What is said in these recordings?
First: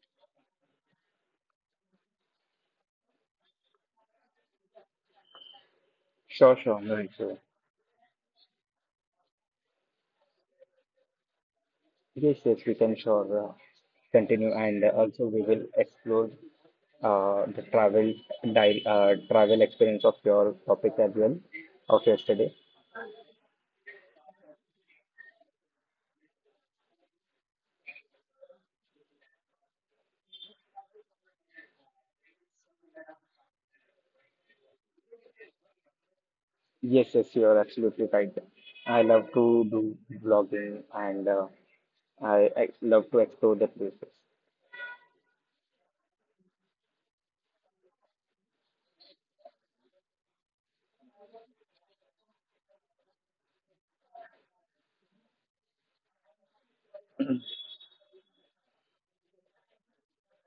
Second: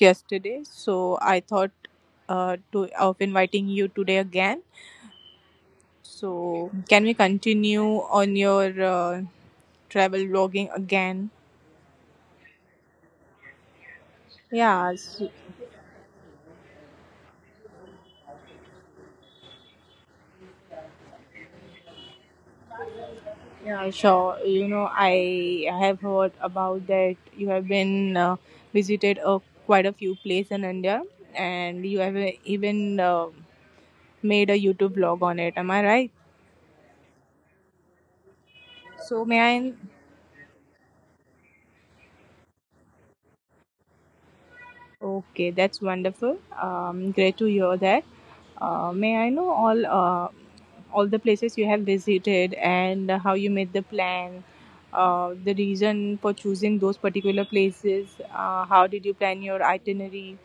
yesterday, so I thought to of inviting you today again. Sure, So sure, no can we issue. continue on your travel vlogging again? Yes, yes, we can sure, continue, and Yeah. also So, we will explore the travel experience of your topic as well of yesterday. yeah, sure. You know, I have heard about that. You have been visited quite a few places in India, and you have even made a YouTube vlog on it. Am I right? Yes, yes, you are absolutely right. I So love may to I do vlogging, and I love to explore the places. Okay, that's wonderful. Great to hear that. May I know all the places you have visited and how you made the plan, the reason for choosing those particular places? How did you plan your itinerary?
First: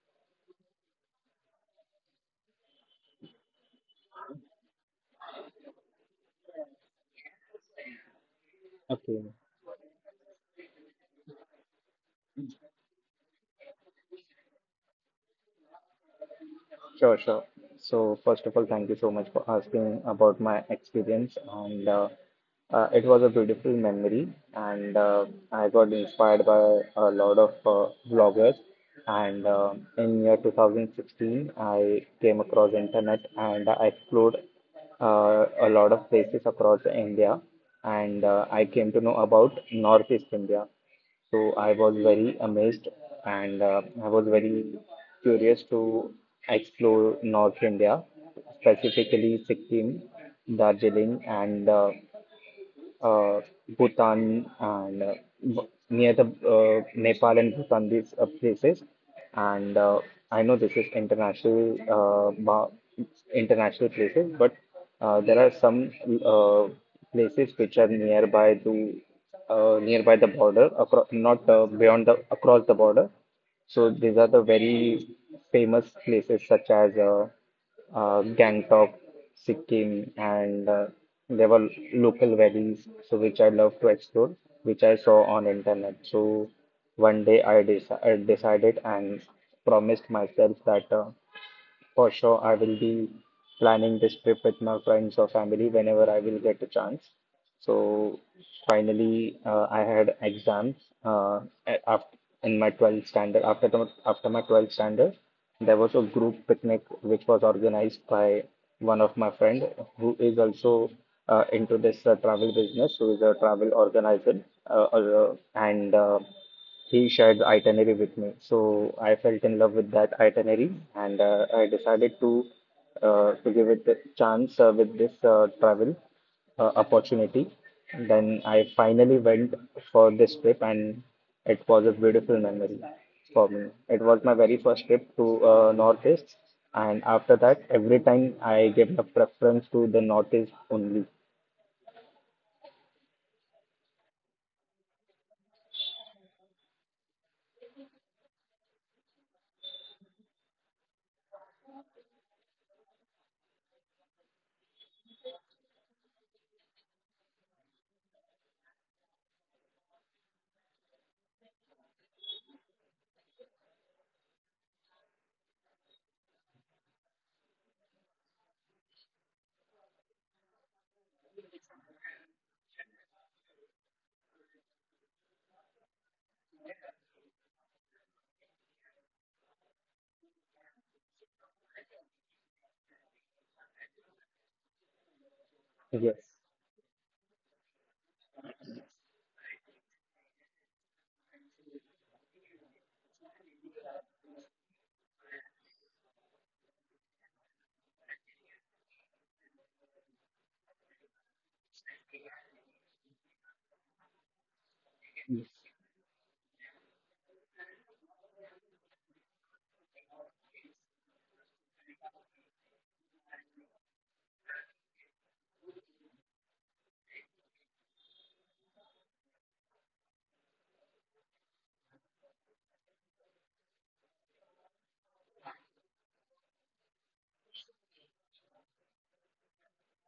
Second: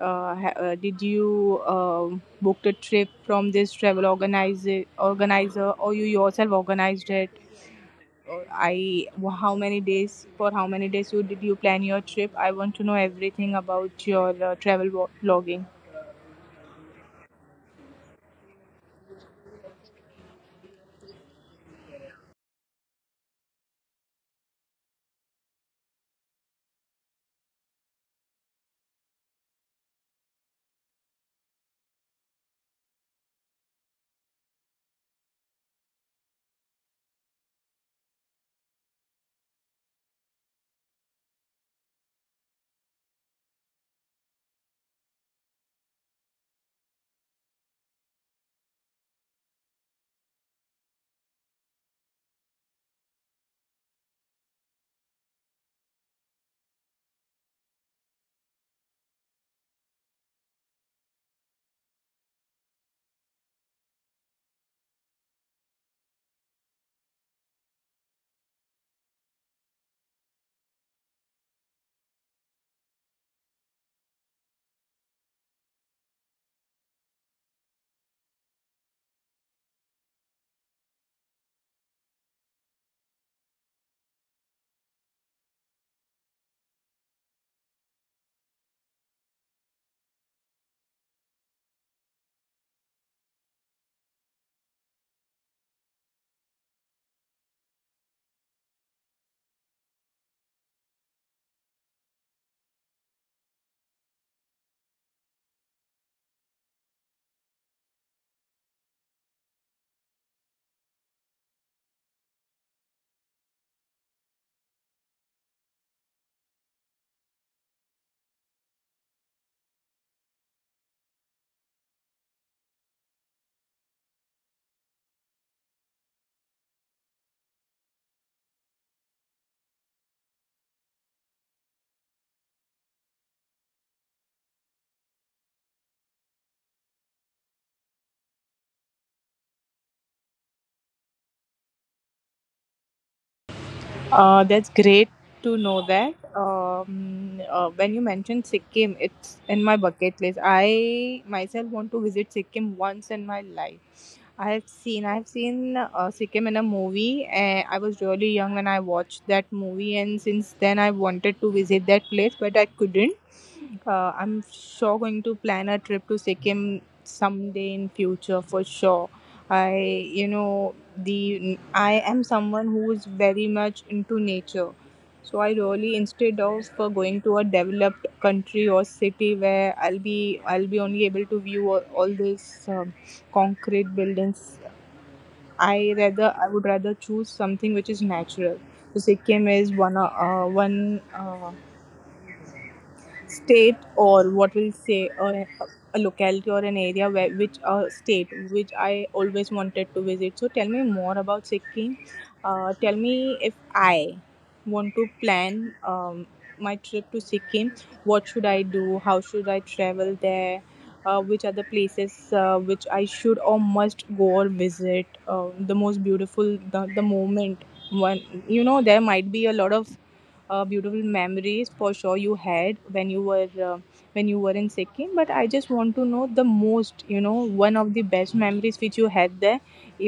Did you book the trip from this travel organizer, or you yourself organized it? I Okay. how many days for how many days you did you plan your trip? I want to know everything about your vlogging. Sure, sure. So first of all, thank you so much for asking about my experience, and it was a beautiful memory, and I got inspired by a lot of bloggers. And in year 2016, I came across internet and I explored a lot of places across India, and I came to know about Northeast India. So I was very amazed, and I was very curious to explore North India, specifically Sikkim, Darjeeling, and uh, Bhutan, and near the Nepal and Bhutan, these places. And I know this is international, international places, but there are some uh, places which are nearby to, nearby the border, across, not beyond, the across the border. So these are the very famous places such as Gangtok, Sikkim, and there were local valleys, so which I love to explore, which I saw on internet. So one day I decided and promised myself that for sure, I will be planning this trip with my friends or family whenever I will get a chance. So finally, I had exams, uh, after, in my 12th standard. After my 12th standard, there was a group picnic which was organized by one of my friend who is also into this travel business, who is a travel organizer, and he shared the itinerary with me. So I felt in love with that itinerary, and I decided to give it a chance with this travel opportunity. Then I finally went for this trip, and it was a beautiful memory for me. It was my very first trip to Northeast, and after that every time I gave a preference to the Northeast only. That's great to know that. When you mentioned Sikkim, it's in my bucket list. I myself want to visit Sikkim once in my life. I have seen Sikkim in a movie. And I was really young when I watched that movie, and since then I wanted to visit that place, but I couldn't. I'm sure going to plan a trip to Sikkim someday in future for sure. The I am someone who is very much into nature. So I really, instead of for going to a developed country or city where I'll be only able to view all these concrete buildings. Yes, I would rather choose something which is natural. So Sikkim is one. State, or what we say a locality or an area where which a state which I always wanted to visit. So tell me more about Sikkim. Tell me, if I want to yes, plan my trip to Sikkim, what should I do? How should I travel there? Which are the places which I should or must go or visit? Uh, the most beautiful the, the moment one You know, there might be a lot of beautiful memories for sure you had when you were in Sikkim. But I just want to know the most, you know, one of the best memories which you had there,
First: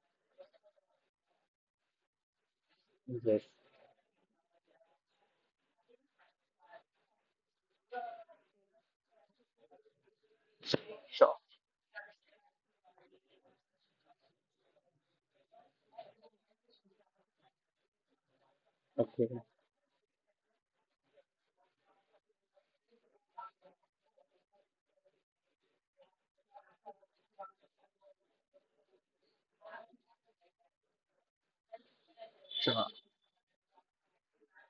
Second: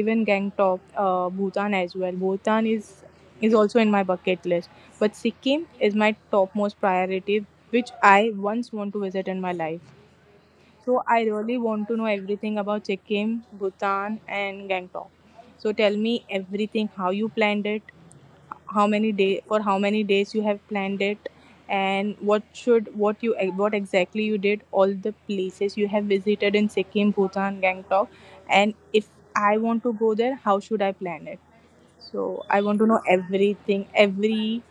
even Gangtok, Bhutan as well. Bhutan yes. is also in my bucket list, but Sikkim is my topmost priority, which I once want to visit in my life. So I Sure. really want to know everything about Sikkim, Bhutan, and Gangtok. So tell me everything, how you planned it, how many day Okay. for how many days you have planned it, and what exactly you did, all the places you have visited in Sikkim, Bhutan, Gangtok, and if I want to go there, how should I plan it? So I want Sure. to know everything, every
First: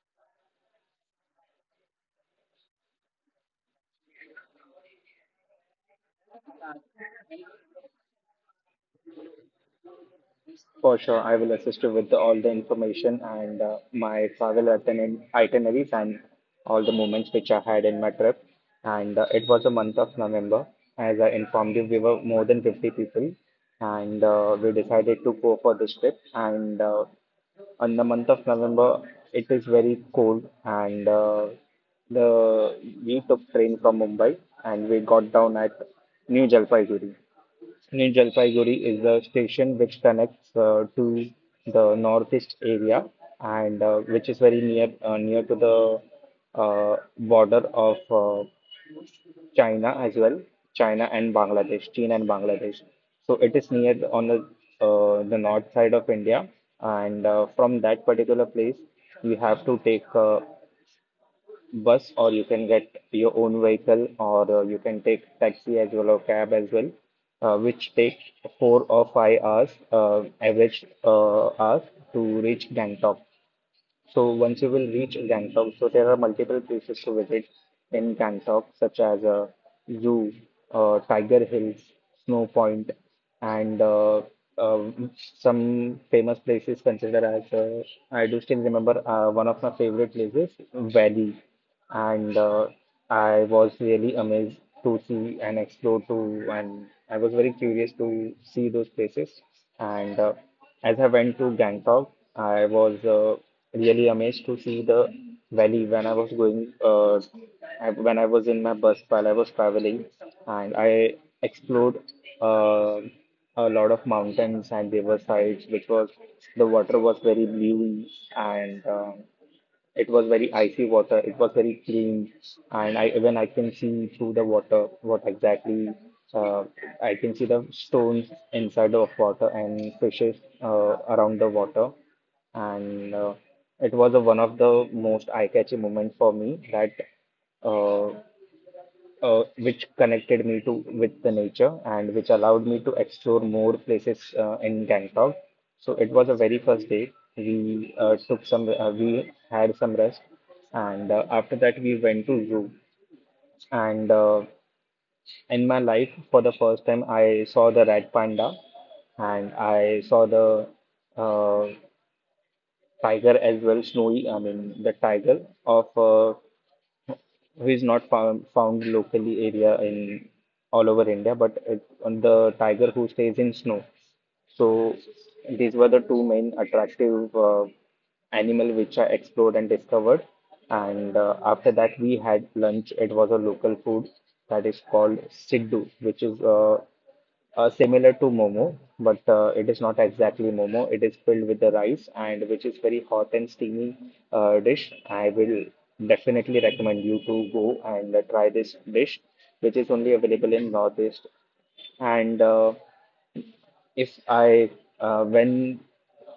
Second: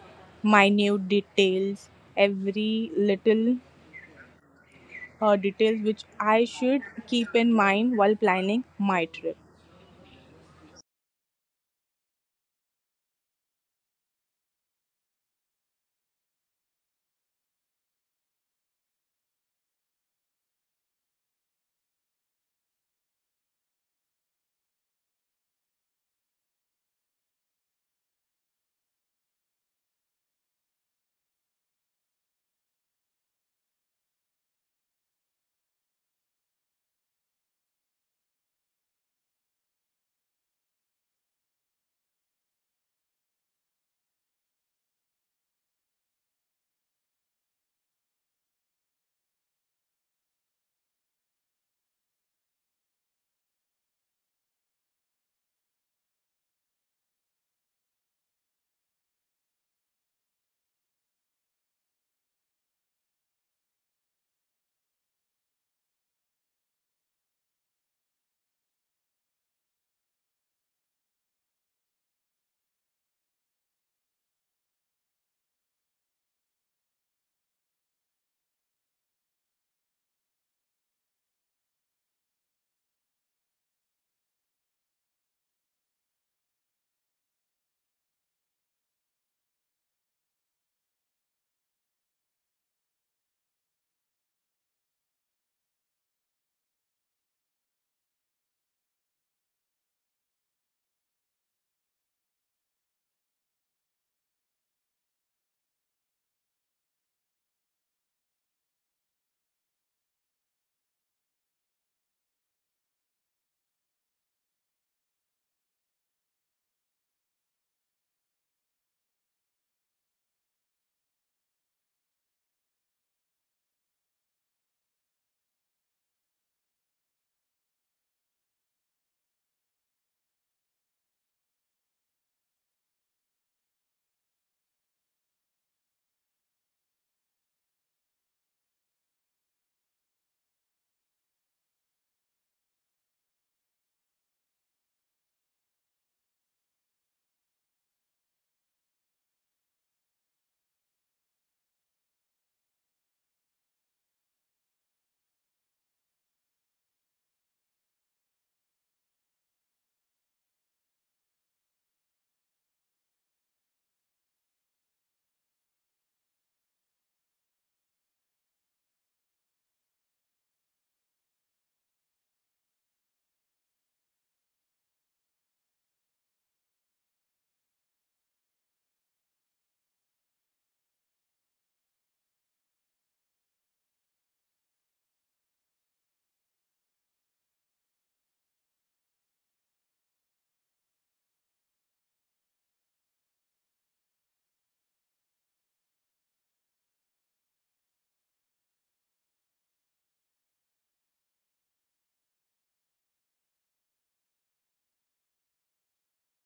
minute details, every little details which I should keep in mind while planning my trip. For sure, I will assist you with all the information and my travel itineraries and all the moments which I had in my trip. And it was the month of November. As I informed you, we were more than 50 people, and we decided to go for this trip. And in the month of November, it is very cold, and the we took train from Mumbai, and we got down at New Jalpaiguri. New Jalpaiguri is the station which connects to the northeast area, and which is very near to the border of China as well, China and Bangladesh, China and Bangladesh. So it is near on the, the north side of India, and from that particular place, you have to take bus, or you can get your own vehicle, or you can take taxi as well or cab as well, which takes 4 or 5 hours, average hours, to reach Gangtok. So once you will reach Gangtok, so there are multiple places to visit in Gangtok, such as zoo, Tiger Hills, Snow Point, and um, some famous places considered as, I do still remember one of my favorite places, Valley, and I was really amazed to see and explore to, and I was very curious to see those places. And as I went to Gangtok, I was really amazed to see the valley when I was going, when I was in my bus while I was traveling, and I explored uh, a lot of mountains and riversides, which was, the water was very blue, and it was very icy water. It was very clean, and I, even I can see through the water what exactly, uh, I can see the stones inside of water and fishes around the water. And it was one of the most eye-catching moments for me that, uh, which connected me to, with the nature, and which allowed me to explore more places in Gangtok. So it was a very first day. We had some rest, and after that we went to zoo. And in my life, for the first time, I saw the red panda, and I saw the uh, tiger as well, snowy. I mean the tiger of who is not found locally area in all over India, but on the tiger who stays in snow. So these were the two main attractive animal which I explored and discovered. And after that, we had lunch. It was a local food that is called siddu, which is similar to momo, but it is not exactly momo. It is filled with the rice, and which is very hot and steamy dish. I will definitely recommend you to go and try this dish, which is only available in Northeast, and if I when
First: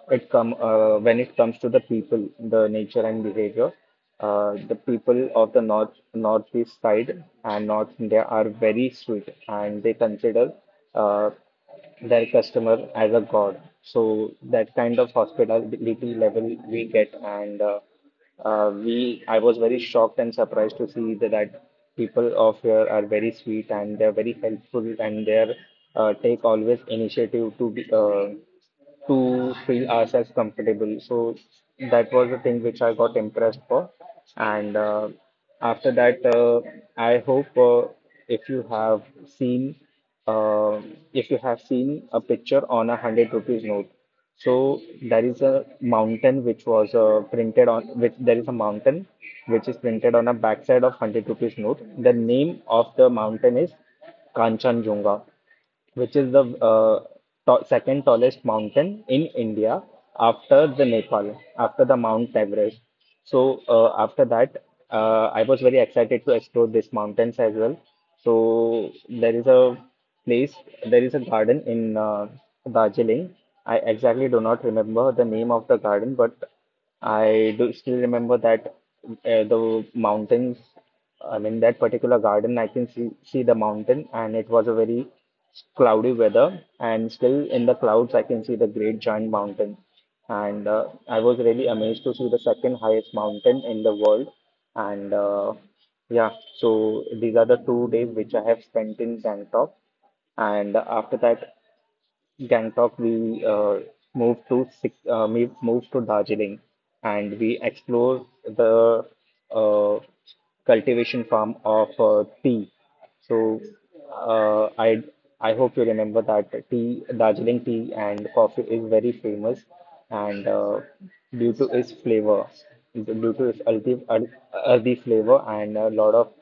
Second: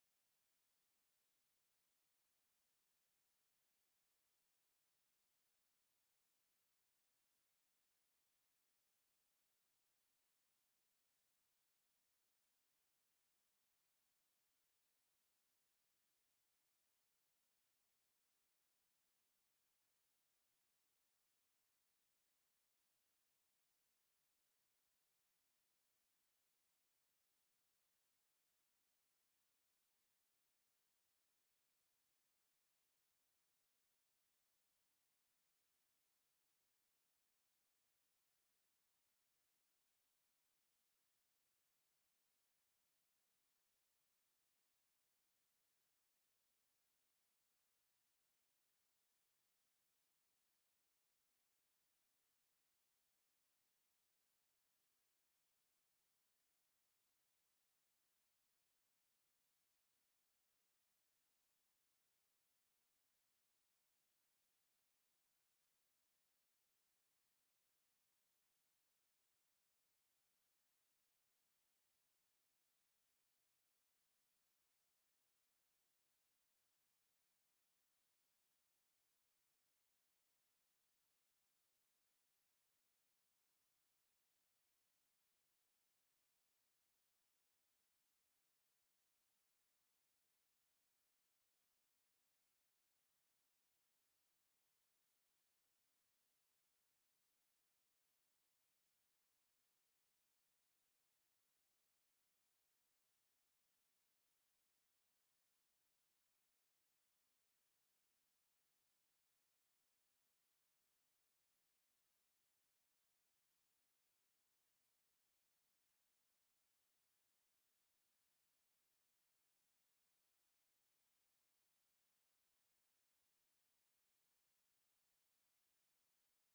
it come when it comes to the people, the nature and behavior, the people of the northeast side and North India are very sweet, and they consider uh, their customer as a god. So that kind of hospitality level we get, and I was very shocked and surprised to see that, that people of here are very sweet, and they're very helpful, and they're take always initiative to feel ourselves comfortable. So that was the thing which I got impressed for. And after that, I hope, if you have seen. If you have seen a picture on 100 rupees note, so there is a mountain which was printed on, which there is a mountain which is printed on a backside of 100 rupees note. The name of the mountain is Kanchanjunga, which is the uh, second tallest mountain in India, after the Nepal, after the Mount Everest. So after that, I was very excited to explore these mountains as well. So there is place, there is a garden in Darjeeling. I exactly do not remember the name of the garden, but I do still remember that, the mountains, I mean, that particular garden, I can see the mountain, and it was a very cloudy weather. And still in the clouds, I can see the great giant mountain. And I was really amazed to see the second highest mountain in the world. And yeah, so these are the 2 days which I have spent in Bangkok. And after that, Gangtok, we moved to Darjeeling, and we explored the uh, cultivation farm of tea. So uh, I I hope you remember that tea, Darjeeling tea and coffee is very famous, and due to its flavor, due to its earthy flavor, and a lot of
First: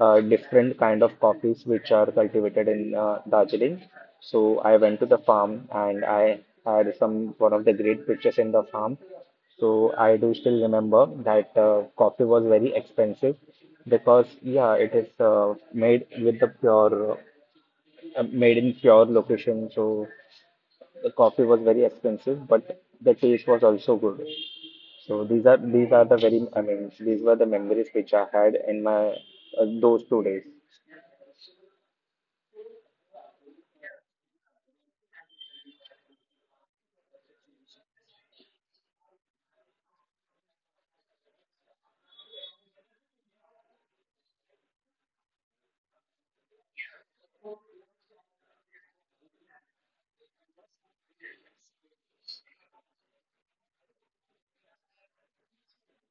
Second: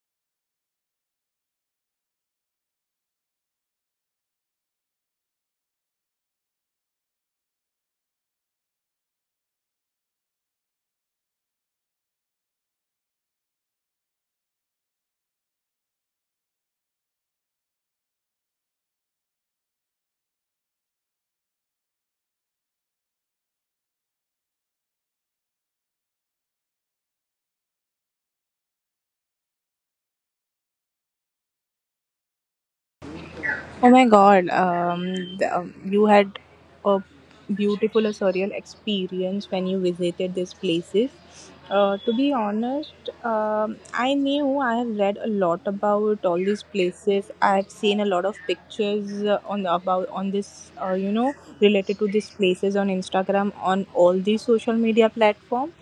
different kind of coffees which are cultivated in Darjeeling. So I went to the farm, and I had some one of the great pictures in the farm. So I do still remember that coffee was very expensive, because yeah, it is made in pure location. So the coffee was very expensive, but the taste was also good. So these are the very I mean these were the memories which I had in my those 2 days. Oh my god, you had a beautiful, a surreal experience when you visited these places. To be honest, I knew, I have read a lot about all these places. I have seen a lot of pictures on the, about on this, you know, related to these places on Instagram, on all the social media platform.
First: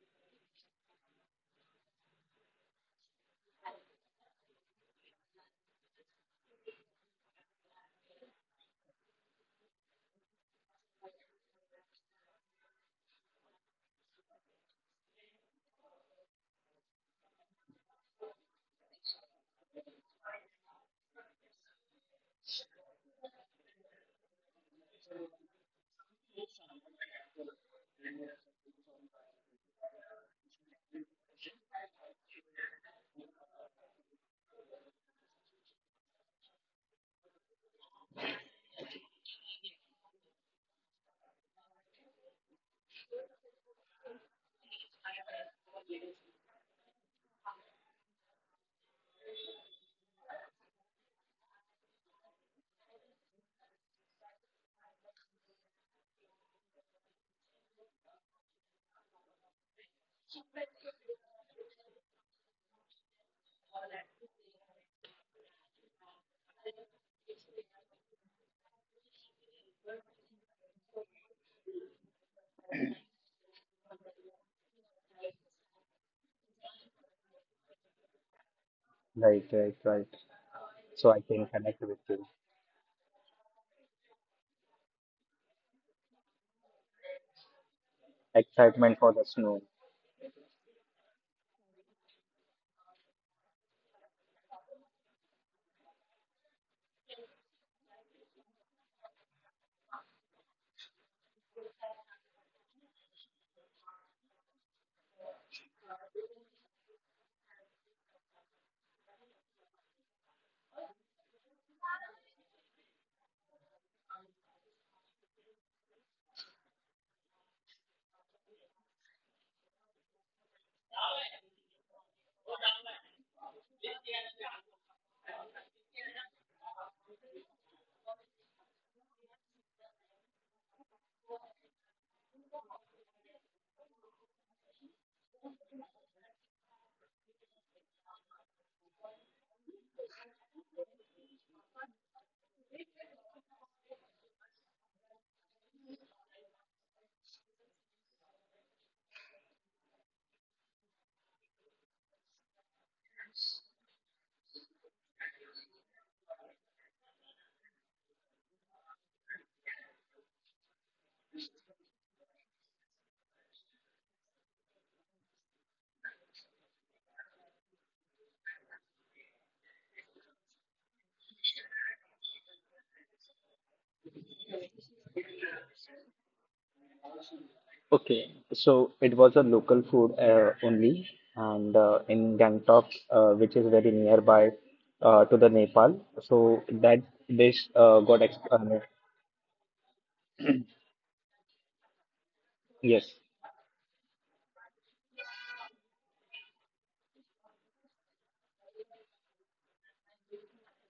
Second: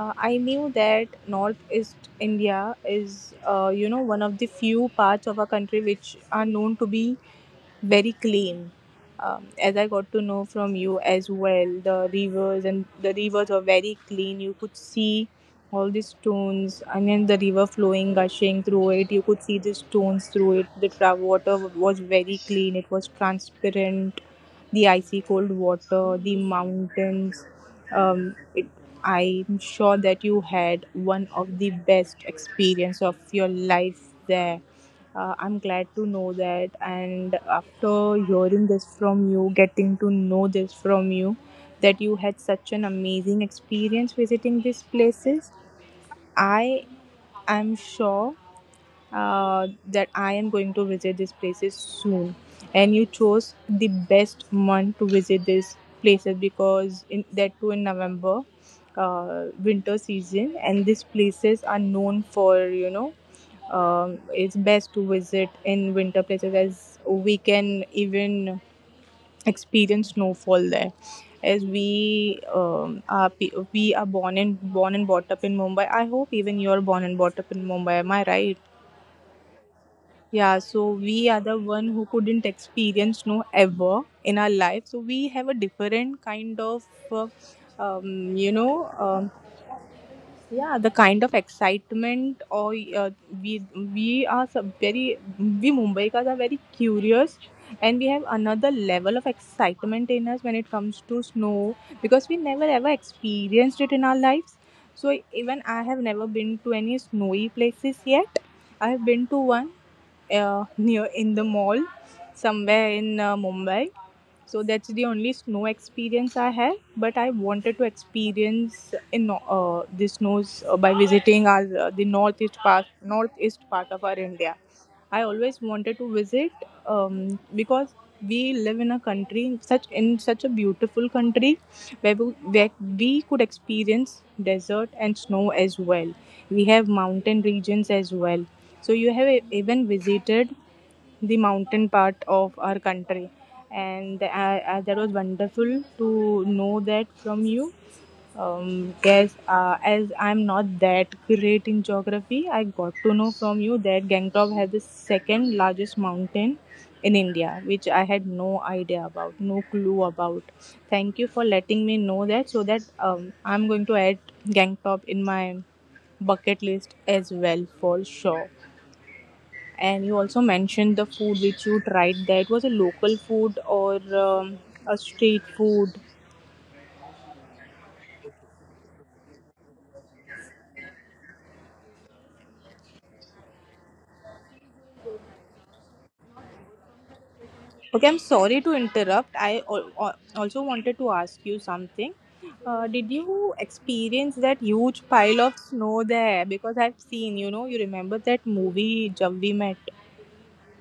I knew that Northeast India is, you know, one of the few parts of our country which are known to be very clean. As I got to know from you as well, the rivers were very clean. You could see all these stones, and then the river flowing, gushing through it, you could see the stones through it, the water was very clean, it was transparent, the icy cold water, the mountains. um, it, I'm sure that you had one of the best experience of your life there. I'm glad to know that, and after hearing this from you, that you had such an amazing experience visiting these places, I am sure that I am going to visit these places soon. And you chose the best month to visit these places, because in that too, in November, winter season, and these places are known for, you know, it's best to visit in winter places, as we can even experience snowfall there. As we we are born and brought up in Mumbai. I hope even you're born and brought up in Mumbai. Am I right? Right, right, right. Yeah, so So I we can are the connect with one who you. couldn't experience snow ever in our life. So we have a different kind of uh, you Excitement know, for the um, snow. yeah, the kind of excitement. Or we we are so- very We Mumbaikars are very curious, and we have another level of excitement in us when it comes to snow, because we never ever experienced it in our lives. So even I have never been to any snowy places yet. I have been to one near in the mall somewhere in Mumbai. So that's the only snow experience I had. But I wanted to experience in the snows by visiting our, the northeast part of our India. I always wanted to visit, because we live in a country, such in such a beautiful country where where we could experience desert and snow as well. We have mountain regions as well. So you have even visited the mountain part of our country, and that was wonderful to know that from you. Guess, as I'm not that great in geography, I got to know from you that Gangtok has the second largest mountain in India, which I had no idea about, no clue about. Thank you for letting me know that, so that I'm going to add Gangtok in my bucket list as well for sure. And you also mentioned the food which you tried. That was a local food, or a street food? Okay, so it was a local food only, and in Gangtok, which is very nearby to the Nepal. So that dish, Okay, got I'm ex sorry to no, interrupt. I also wanted to ask you something. Yes, Did you experience that huge pile of snow there? Because I've seen, you know, you remember that movie Jab We Met?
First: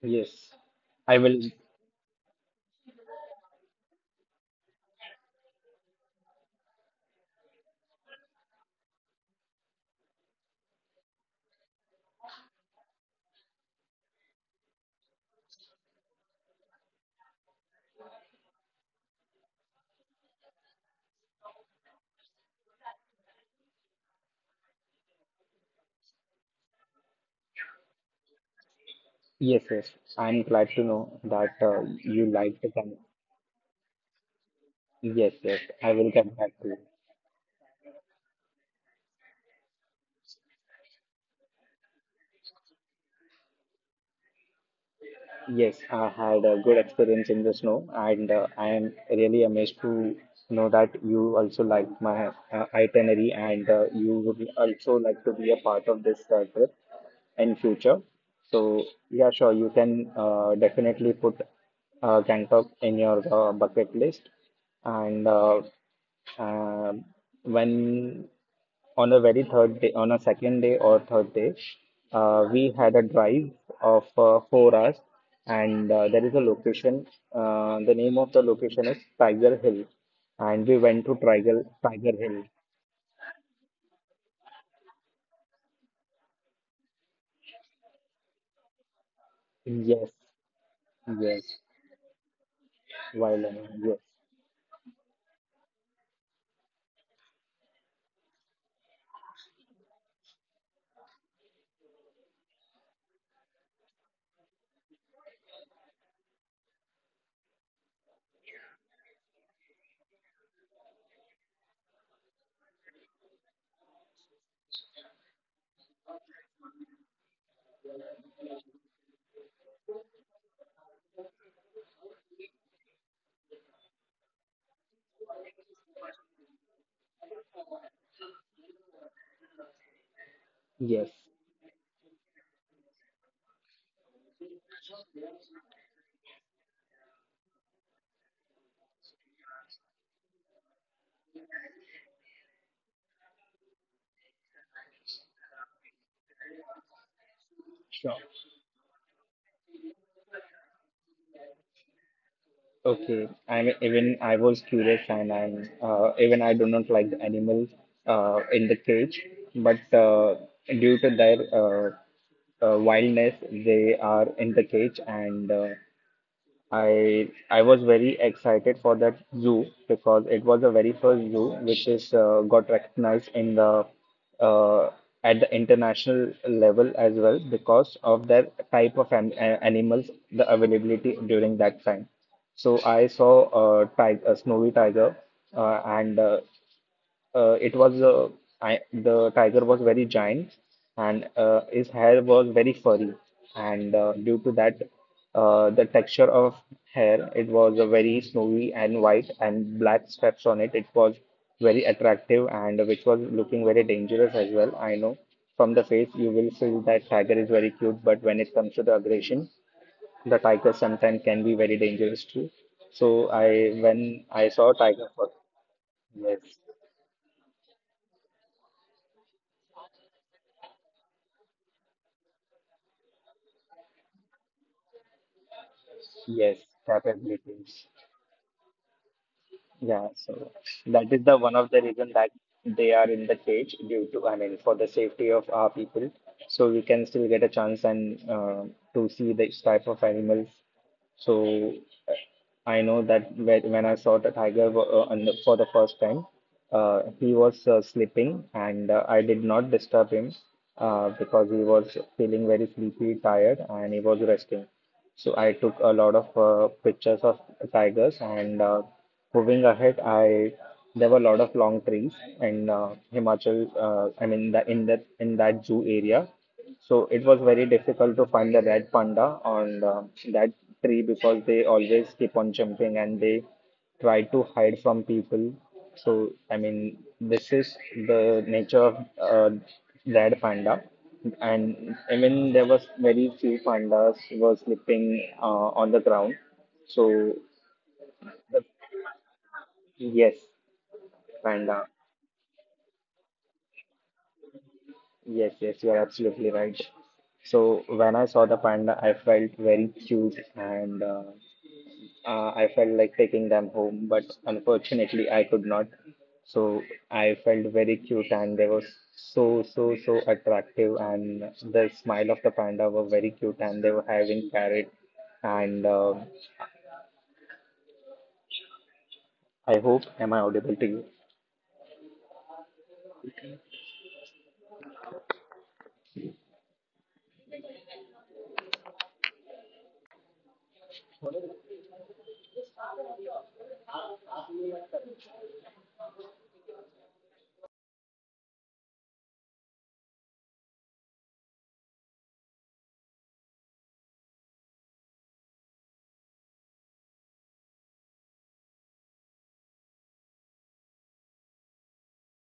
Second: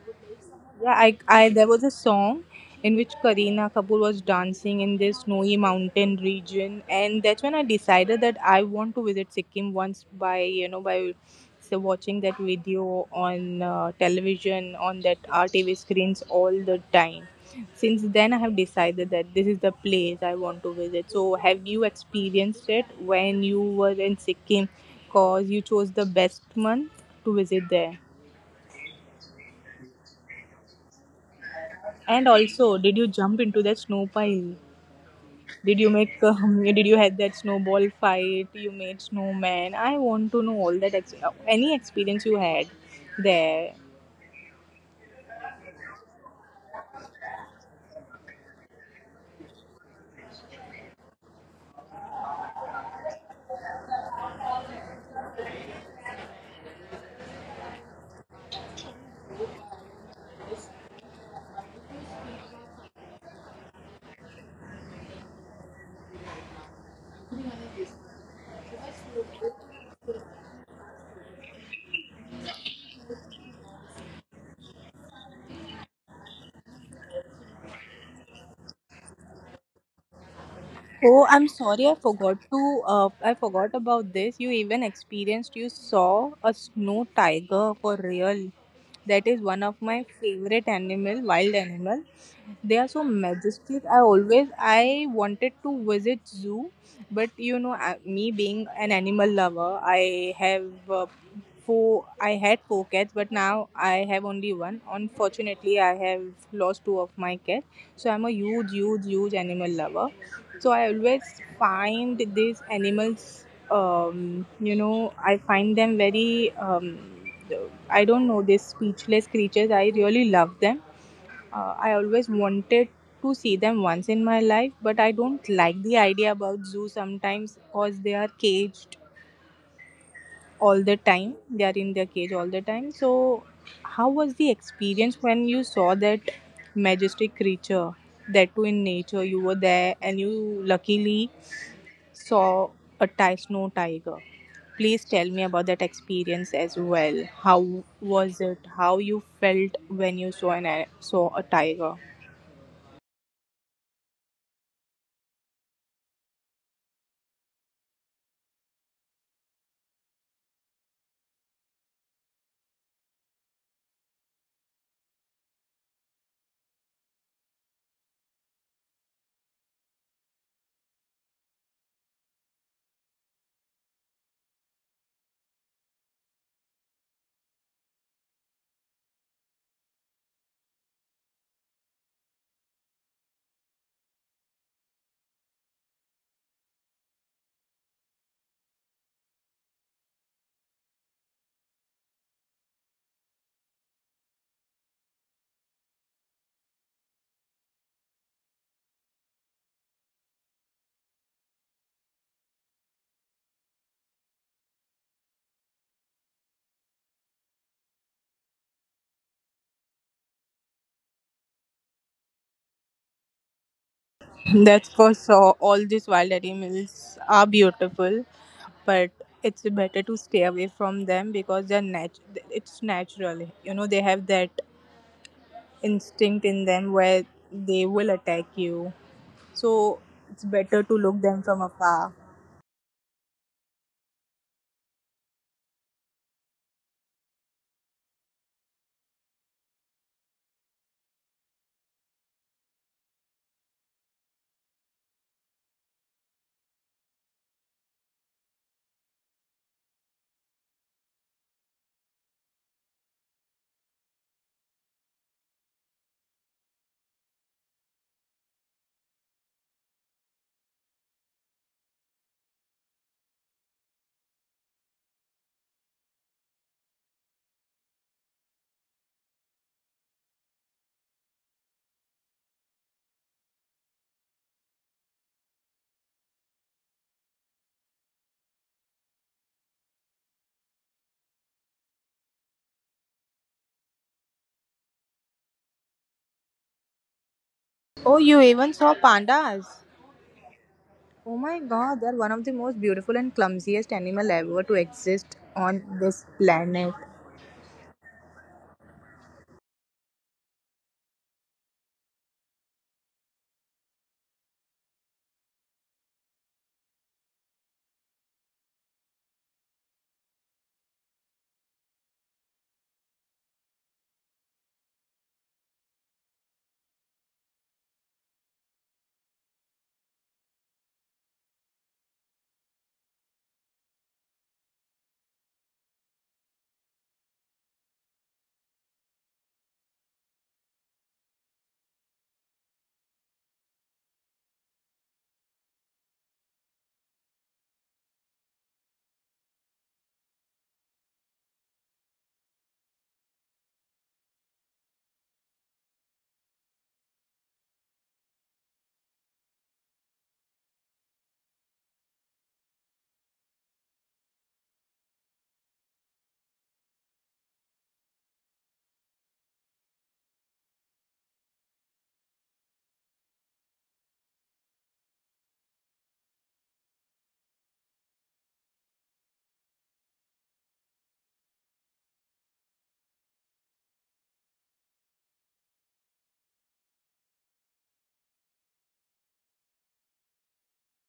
yes. Yeah, I I, will. I there was a song in which Kareena Kapoor was dancing in this snowy mountain region, and that's when I decided that I want to visit Sikkim once, by you know, by so watching that video on television, on that RTV screens all the time. Since then, I have decided that this is the place I want to visit. So, have you experienced it when you were in Sikkim? 'Cause you chose the best month to visit there. Yes, yes. I'm glad to know that you And like the also, can. did you jump into that snow pile? Yes, yes. I Did you will get make? back to you. Did you had that snowball fight? You made snowman. I want to know all that. Any experience you had there? Yes, I had a good experience in the snow, and I am really amazed to know that you also like my itinerary, and you would also like to be a part of this trip in future. So yeah, sure, you can definitely put Gangtok in your bucket list, and um when, on a second day or third day, we had a drive of 4 hours, and there is a location. The name of the location is Tiger Hill, and we went to Tiger Oh, I'm Tiger sorry, I Hill. forgot to. I forgot about this. You even experienced, you saw a snow tiger for real. That is one of Yes, my favorite yes, animal, wild animal. They are so while yes, majestic. I wanted to visit zoo, but you know, I- me being an animal lover, I have four. I had four cats, but now I have only one. Unfortunately, I have lost two of my cats. So I'm a huge, huge, huge animal lover, so I always find these animals, you know, I find them very, I don't know, these speechless creatures. I really love them. I always wanted to see them once in my life, but I don't like the idea about zoo sometimes, because they are caged all yes, the time. They are in their cage all the time. So, how was the experience when you saw that majestic creature? That too in nature, you were there, and you luckily saw a snow tiger. Please tell me about that experience as well. How sure. was it? How you felt when you saw saw a tiger? Okay, I mean even I was curious and I'm even I do not like the animals in the cage, but due to their wildness, they are in the cage, and I was very excited for that zoo because it was the very first zoo which is got recognized in the uh, at the international level as well because of their type of animals, the availability during that time. So I saw a tiger, a snowy tiger, and it was the tiger was very giant, and his hair was very furry, and due to that, the texture of hair, it was very snowy, and white and black stripes on it was very attractive, and which was looking very dangerous as well. I know from the face you will feel that tiger is very cute, but when it comes to the aggression, the tiger sometimes can be very dangerous too. So I when I saw That's tiger for first. sure. All these wild Yes. animals are beautiful, but it's better to stay away from them, because they're it's natural. You know they have that instinct Yes, in them where they capabilities. will attack you. So Yeah, it's so better to that look is the them one from of the afar. reason that they are in the cage due to, I mean, for the safety of our people. So we can still get a chance, and to see this type of animals. So I know that, when I saw the tiger on the, for the first time, he was sleeping, and I did not disturb him because he was feeling very sleepy, tired, and he was resting. So I took a lot of pictures of tigers, and moving ahead, I there were a lot of long trees in Himachal. I mean, the, in that zoo area, so it was very difficult to find the red panda on that tree because they always keep on jumping and they try to hide from people. So, I mean, this is the nature of red panda. And I mean, there was very few pandas were sleeping on the ground. So, Oh, you the, even saw pandas. yes, Oh my panda. god, they're one of the most beautiful and clumsiest animal ever to exist Yes, on yes, you are this absolutely right. planet. So when I saw the panda, I felt very cute, and I felt like taking them home, but unfortunately, I could not. So I felt very cute, and they were so, so, so attractive. And the smile of the panda were very cute, and they were having carrot. And I hope, am I audible to you?